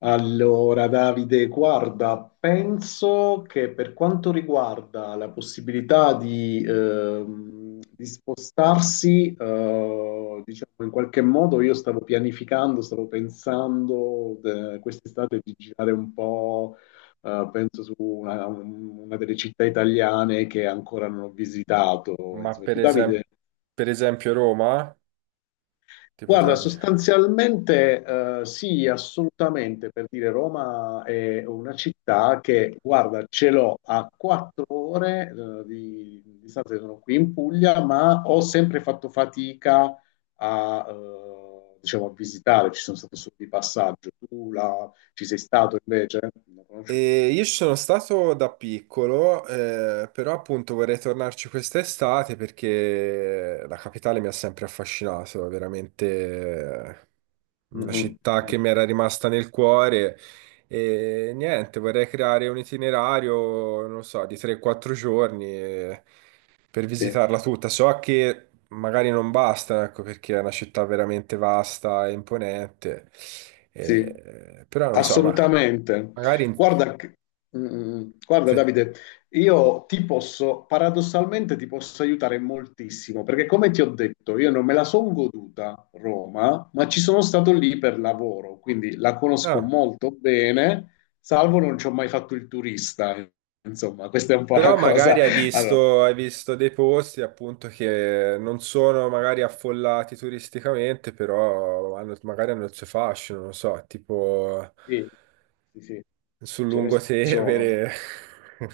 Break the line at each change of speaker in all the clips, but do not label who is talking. Allora, Davide, guarda, penso che per quanto riguarda la possibilità di spostarsi, diciamo in qualche modo, io stavo pianificando, stavo pensando quest'estate di girare un po', penso su una delle città italiane che ancora non ho visitato.
Ma
Insomma, tu, Davide?
per esempio Roma ti
Guarda,
potrebbe.
sostanzialmente sì, assolutamente, per dire Roma è una città che, guarda, ce l'ho a 4 ore di distanza, sono qui in Puglia, ma ho sempre fatto fatica a, diciamo, a visitare, ci sono stato solo di passaggio. Tu ci sei stato invece? La conosci un po'?
E io ci sono stato da piccolo, però appunto vorrei tornarci quest'estate perché la capitale mi ha sempre affascinato, è veramente
Mm,
una
mm,
città che
mm,
mi era rimasta nel cuore. E niente, vorrei creare un itinerario, non lo so, di 3-4 giorni, per
sì.
visitarla tutta. So che magari non basta, ecco, perché è una città veramente vasta e imponente,
Sì,
però non lo so, ma.
assolutamente.
Magari in.
Guarda, guarda
Sì.
Davide, io ti posso, paradossalmente ti posso aiutare moltissimo, perché come ti ho detto, io non me la sono goduta Roma, ma ci sono stato lì per lavoro, quindi la conosco
No.
molto bene, salvo non ci ho mai fatto il turista. Insomma, questa è un po' la
Però
cosa.
magari
Allora,
hai visto dei posti appunto che non sono magari affollati turisticamente, però magari hanno il suo fascino, non so, tipo
sì, sì, sì,
sul
ce ne sono.
lungotevere.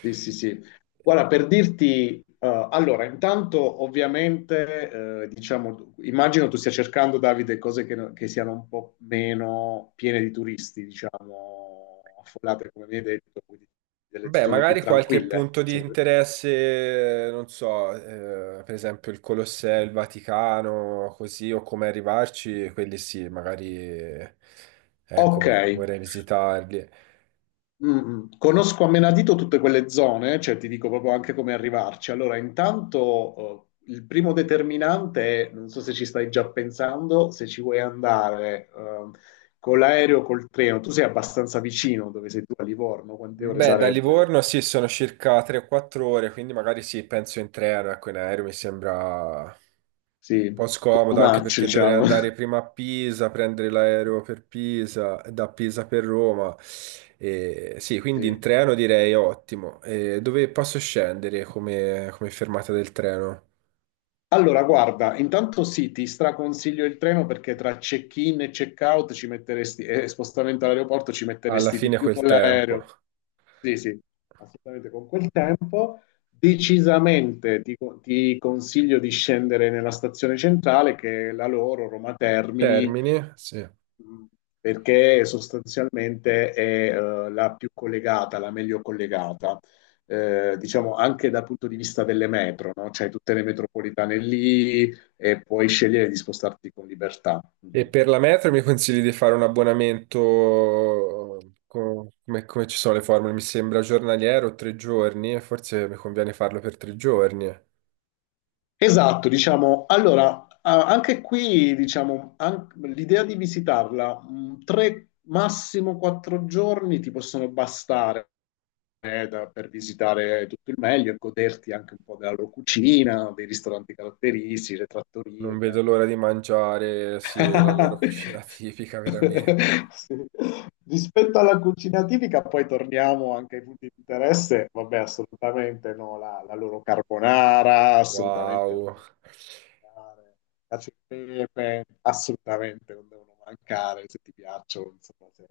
Sì, sì, sì. Guarda, per dirti, allora, intanto ovviamente, diciamo, immagino tu stia cercando, Davide, cose che, no- che siano un po' meno piene di turisti, diciamo, affollate, come mi hai detto, quindi delle
Beh,
zone più
magari qualche
tranquille,
punto di
se vuoi.
interesse, non so, per esempio il Colosseo, il Vaticano, così, o come arrivarci, quelli sì, magari,
Ok.
ecco, vorrei visitarli.
Mm. Conosco a menadito tutte quelle zone, cioè ti dico proprio anche come arrivarci. Allora, intanto il primo determinante è, non so se ci stai già pensando, se ci vuoi andare con l'aereo o col treno. Tu sei abbastanza vicino dove sei tu a Livorno, quante ore
Beh, da
sarebbero?
Livorno sì, sono circa 3 o 4 ore, quindi magari sì, penso in treno, ecco, in aereo mi sembra un
Sì,
po'
too
scomodo, anche
much,
perché dovrei
diciamo.
andare prima a Pisa, prendere l'aereo per Pisa, e da Pisa per Roma. E, sì, quindi in
Sì.
treno direi ottimo. E dove posso scendere come fermata del treno?
Allora, guarda, intanto sì, ti straconsiglio il treno perché tra check-in e check-out ci metteresti, e spostamento all'aeroporto ci
Alla
metteresti di
fine
più
quel
con
tempo.
l'aereo. Sì, sì, assolutamente con quel tempo. Decisamente ti consiglio di scendere nella stazione centrale, che è la loro, Roma Termini,
Termini? Sì.
perché sostanzialmente è la più collegata, la meglio collegata, diciamo anche dal punto di vista delle metro, no? C'hai tutte le metropolitane lì e puoi scegliere di spostarti con libertà.
E
Mhm.
per la metro mi consigli di fare un abbonamento, come ci sono le formule? Mi sembra giornaliero, 3 giorni, e forse mi conviene farlo per 3 giorni.
Esatto, diciamo, allora, anche qui, diciamo, l'idea di visitarla, tre, massimo 4 giorni ti possono bastare per visitare tutto il meglio e goderti anche un po' della loro cucina, dei ristoranti caratteristici, le trattorie
Non
che a
vedo l'ora
Roma.
di mangiare, sì, la loro cucina tipica, veramente.
Sì. Rispetto alla cucina tipica, poi torniamo anche ai punti di interesse. Vabbè, assolutamente no, la loro carbonara, assolutamente
Wow.
cacio e pepe, assolutamente non devono mancare se ti piacciono, insomma, se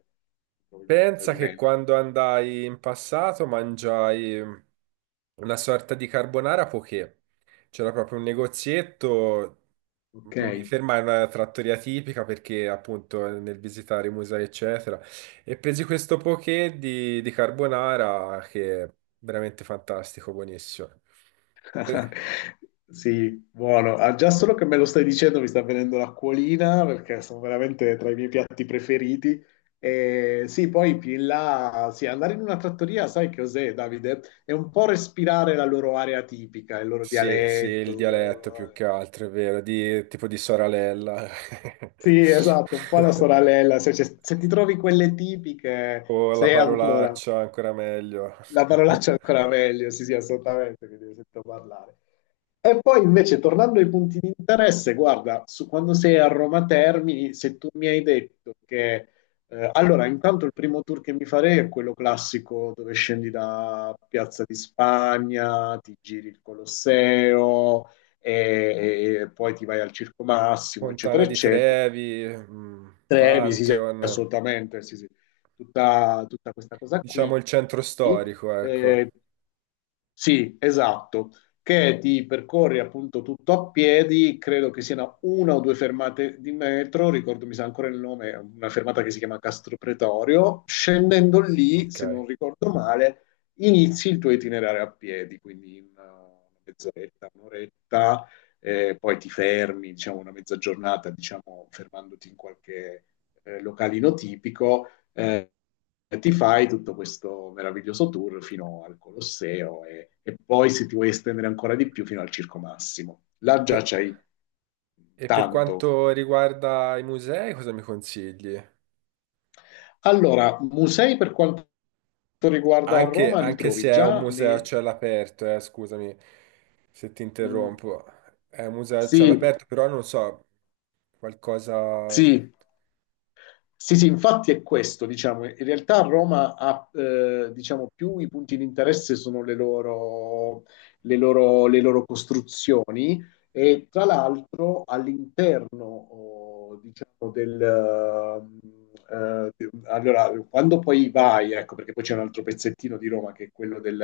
trovi il tuo
Pensa che
gradimento.
quando andai in passato mangiai una sorta di carbonara poché. C'era proprio un negozietto,
Ok.
non mi fermai in una trattoria tipica perché appunto nel visitare i musei eccetera, e presi questo poké di carbonara che è veramente fantastico, buonissimo. Eh,
Sì, buono. Ah, già solo che me lo stai dicendo mi sta venendo l'acquolina perché sono veramente tra i miei piatti preferiti. E sì, poi più in là, sì, andare in una trattoria, sai che cos'è, Davide? È un po' respirare la loro area tipica, il loro
Sì, sì, il
dialetto.
dialetto più che altro, è vero, tipo di Soralella.
Sì, esatto, un po' la soralella. Se ti trovi quelle tipiche,
O la
sei ancora,
parolaccia, ancora meglio.
la parolaccia è ancora meglio, sì, sì, assolutamente, che ti sento parlare. E poi invece tornando ai punti di interesse, guarda, quando sei a Roma Termini, se tu mi hai detto che... allora, intanto il primo tour che mi farei è quello classico dove scendi da Piazza di Spagna, ti giri il Colosseo e poi ti vai al Circo Massimo, eccetera,
Fontana di
eccetera.
Trevi,
Trevi, sì, sì,
Pantheon.
assolutamente, sì, sì. Tutta questa cosa
Diciamo
qui.
il centro storico, ecco.
Eh, sì, esatto, che ti percorri appunto tutto a piedi, credo che siano una o due fermate di metro, ricordo, mi sa ancora il nome, una fermata che si chiama Castro Pretorio, scendendo lì,
Ok.
se non ricordo male, inizi il tuo itinerario a piedi, quindi in una mezz'oretta, un'oretta, poi ti fermi, diciamo, una mezza giornata, diciamo, fermandoti in qualche localino tipico, ti fai tutto questo meraviglioso tour fino al Colosseo poi, se ti vuoi estendere ancora di più, fino al Circo Massimo. Là già
Pe-
c'hai
E per
tanto.
quanto riguarda i musei, cosa mi consigli?
Allora, musei per quanto riguarda
Anche,
Roma li
anche se
trovi
è un
già
museo a
nei...
cielo aperto, scusami se ti
Mm,
interrompo. È un museo a cielo
sì,
aperto, però non so, qualcosa.
sì, sì, sì, infatti è questo, diciamo, in realtà Roma ha, diciamo, più i punti di interesse sono le loro costruzioni e tra l'altro all'interno, oh, diciamo, del... allora, quando poi vai, ecco, perché poi c'è un altro pezzettino di Roma che è quello del,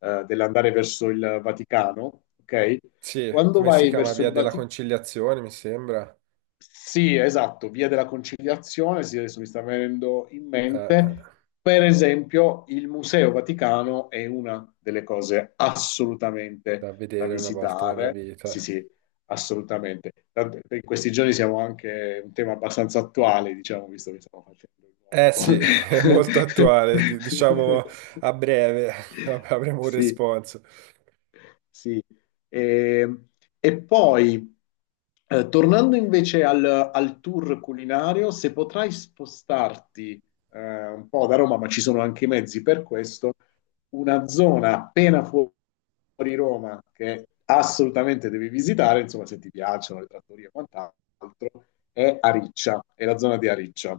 eh, dell'andare verso il Vaticano, ok?
Sì,
Quando
come si
vai
chiama?
verso
Via
il
della
Vaticano
Conciliazione, mi sembra.
sì, esatto, via della Conciliazione, sì, adesso mi sta venendo in
Eh, eh,
mente, per esempio, il Museo Vaticano è una delle cose
Da
assolutamente da
vedere una volta nella
visitare, sì,
vita.
sì, assolutamente. In questi giorni siamo anche un tema abbastanza attuale, diciamo, visto che stiamo facendo il
Eh sì, è
nuovo...
molto attuale, diciamo a breve avremo un
Sì.
responso.
Sì. E, e poi, tornando invece al tour culinario, se potrai spostarti un po' da Roma, ma ci sono anche i mezzi per questo, una zona appena fuori Roma che assolutamente devi visitare, insomma, se ti piacciono le trattorie e quant'altro, è Ariccia, è la zona di Ariccia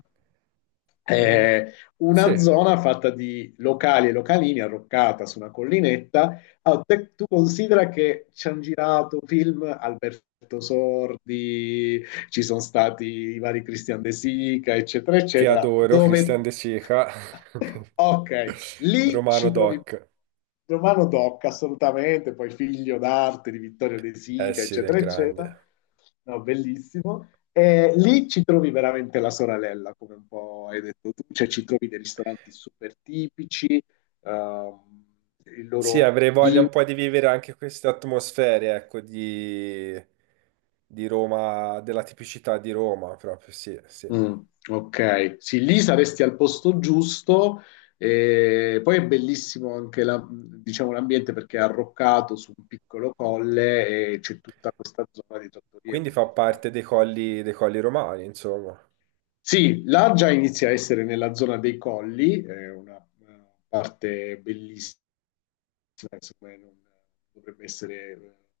Mm,
eh, una
sì,
zona fatta di locali e localini arroccata su una collinetta. Allora, tu considera che ci hanno girato film Alberto Sordi, ci sono stati i vari Christian De Sica, eccetera,
che
eccetera,
adoro,
dove...
Christian De Sica,
Ok, lì
Romano
ci trovi
Doc,
Romano Tocca, assolutamente, poi figlio d'arte di Vittorio De
eh
Sica,
sì, del
eccetera, eccetera.
grande.
No, bellissimo. E lì ci trovi veramente la soralella, come un po' hai detto tu, cioè ci trovi dei ristoranti super tipici, ehm, il
Sì,
loro
avrei voglia un
vino.
po' di vivere anche queste atmosfere, ecco, di Roma, della tipicità di Roma, proprio, sì, sì.
Mm, ok, sì, lì saresti al posto giusto. E poi è bellissimo anche diciamo, l'ambiente perché è arroccato su un piccolo colle e c'è tutta questa zona di trattorie
Quindi
una
fa
dietro
parte
l'altra.
dei colli romani, insomma.
Sì, là già inizia a essere nella zona dei colli, è una parte bellissima secondo me non dovrebbe essere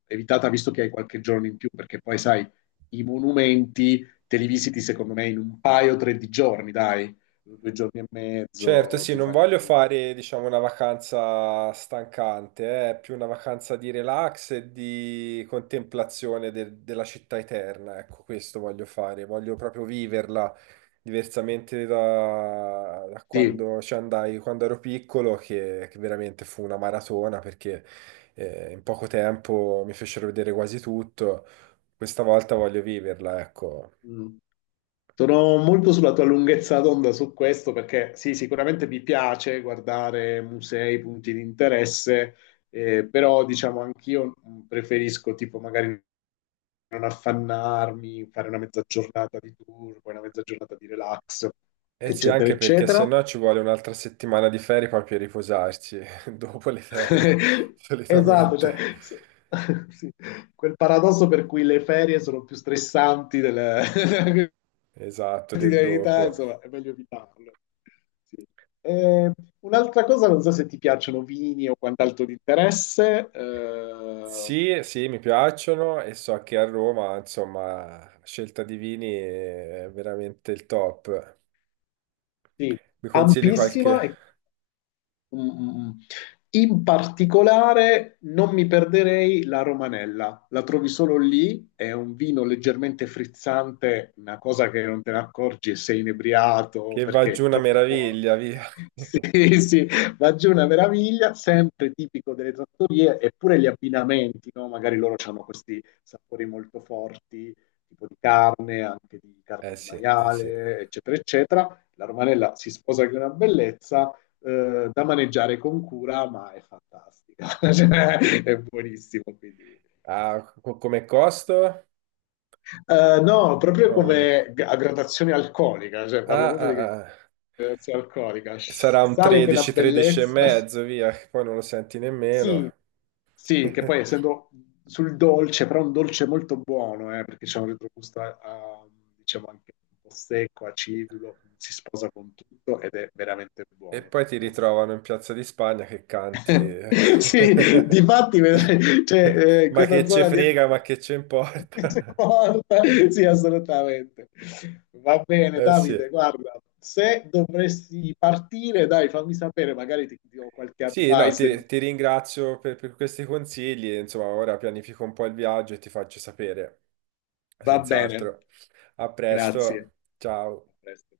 evitata visto che hai qualche giorno in più, perché poi sai, i monumenti te li visiti secondo me in un paio o tre di giorni, dai, 2 giorni e
Certo,
mezzo
sì,
ti
non
fai
voglio
tu.
fare, diciamo, una vacanza stancante, è più una vacanza di relax e di contemplazione della città eterna, ecco, questo voglio fare, voglio proprio viverla diversamente da
Sì.
quando ci andai, quando ero piccolo, che veramente fu una maratona perché in poco tempo mi fecero vedere quasi tutto, questa volta voglio viverla, ecco.
Mm. Sono molto sulla tua lunghezza d'onda su questo perché sì, sicuramente mi piace guardare musei, punti di interesse, però diciamo anch'io preferisco tipo magari affannarmi, fare una mezza giornata di tour, poi una mezza giornata di relax,
Eh sì,
eccetera,
anche perché se
eccetera.
no ci vuole un'altra settimana di ferie poi per riposarci dopo le ferie,
Esatto, cioè,
solitamente.
s- sì, quel paradosso per cui le ferie sono più stressanti della della
Esatto, del
quotidianità,
dopo.
insomma, è meglio evitarlo. Sì. Eh, un'altra cosa, non so se ti piacciono vini o quant'altro di interesse,
Sì, sì, mi piacciono e so che a Roma, insomma, la scelta di vini è veramente il top.
sì,
Mi consigli
ampissima
qualche
e mm, mm, mm. In particolare non mi perderei la Romanella, la trovi solo lì, è un vino leggermente frizzante, una cosa che non te ne accorgi e sei inebriato
che va
perché
giù
è
una
troppo buono.
meraviglia, via.
Sì, sì, va giù una meraviglia, sempre tipico delle trattorie, eppure gli abbinamenti, no? Magari loro hanno questi sapori molto forti, tipo di carne, anche di carne
Eh
di
sì, eh sì.
maiale, eccetera, eccetera. La Romanella si sposa che è una bellezza da maneggiare con cura, ma è fantastica. Cioè, è buonissimo. Quindi.
Ah, come costo?
No, proprio
No, no, no.
come a gradazione alcolica, cioè parlo
Ah,
proprio
ah,
di
ah.
gradazione alcolica.
Sarà un
Sale che è una
13, 13 e
bellezza.
mezzo, via, che poi non lo senti
Sì,
nemmeno.
sì, che poi essendo sul dolce, però un dolce molto buono, perché c'è un retrogusto, diciamo, anche un po' secco, acidulo, si sposa con tutto ed è veramente
E
buono.
poi ti
Però
ritrovano in Piazza di Spagna che canti.
sì, difatti vedrai, cioè,
Ma che
questa
ce
zona di...
frega, ma che ce importa.
si è morta. Sì, assolutamente. Va bene,
Eh sì.
Davide, guarda, se dovresti partire, dai, fammi sapere, magari ti do qualche
Sì, no,
advice.
ti ringrazio per questi consigli. Insomma, ora pianifico un po' il viaggio e ti faccio sapere.
Va bene,
Senz'altro. A
grazie.
presto. Ciao.
A presto.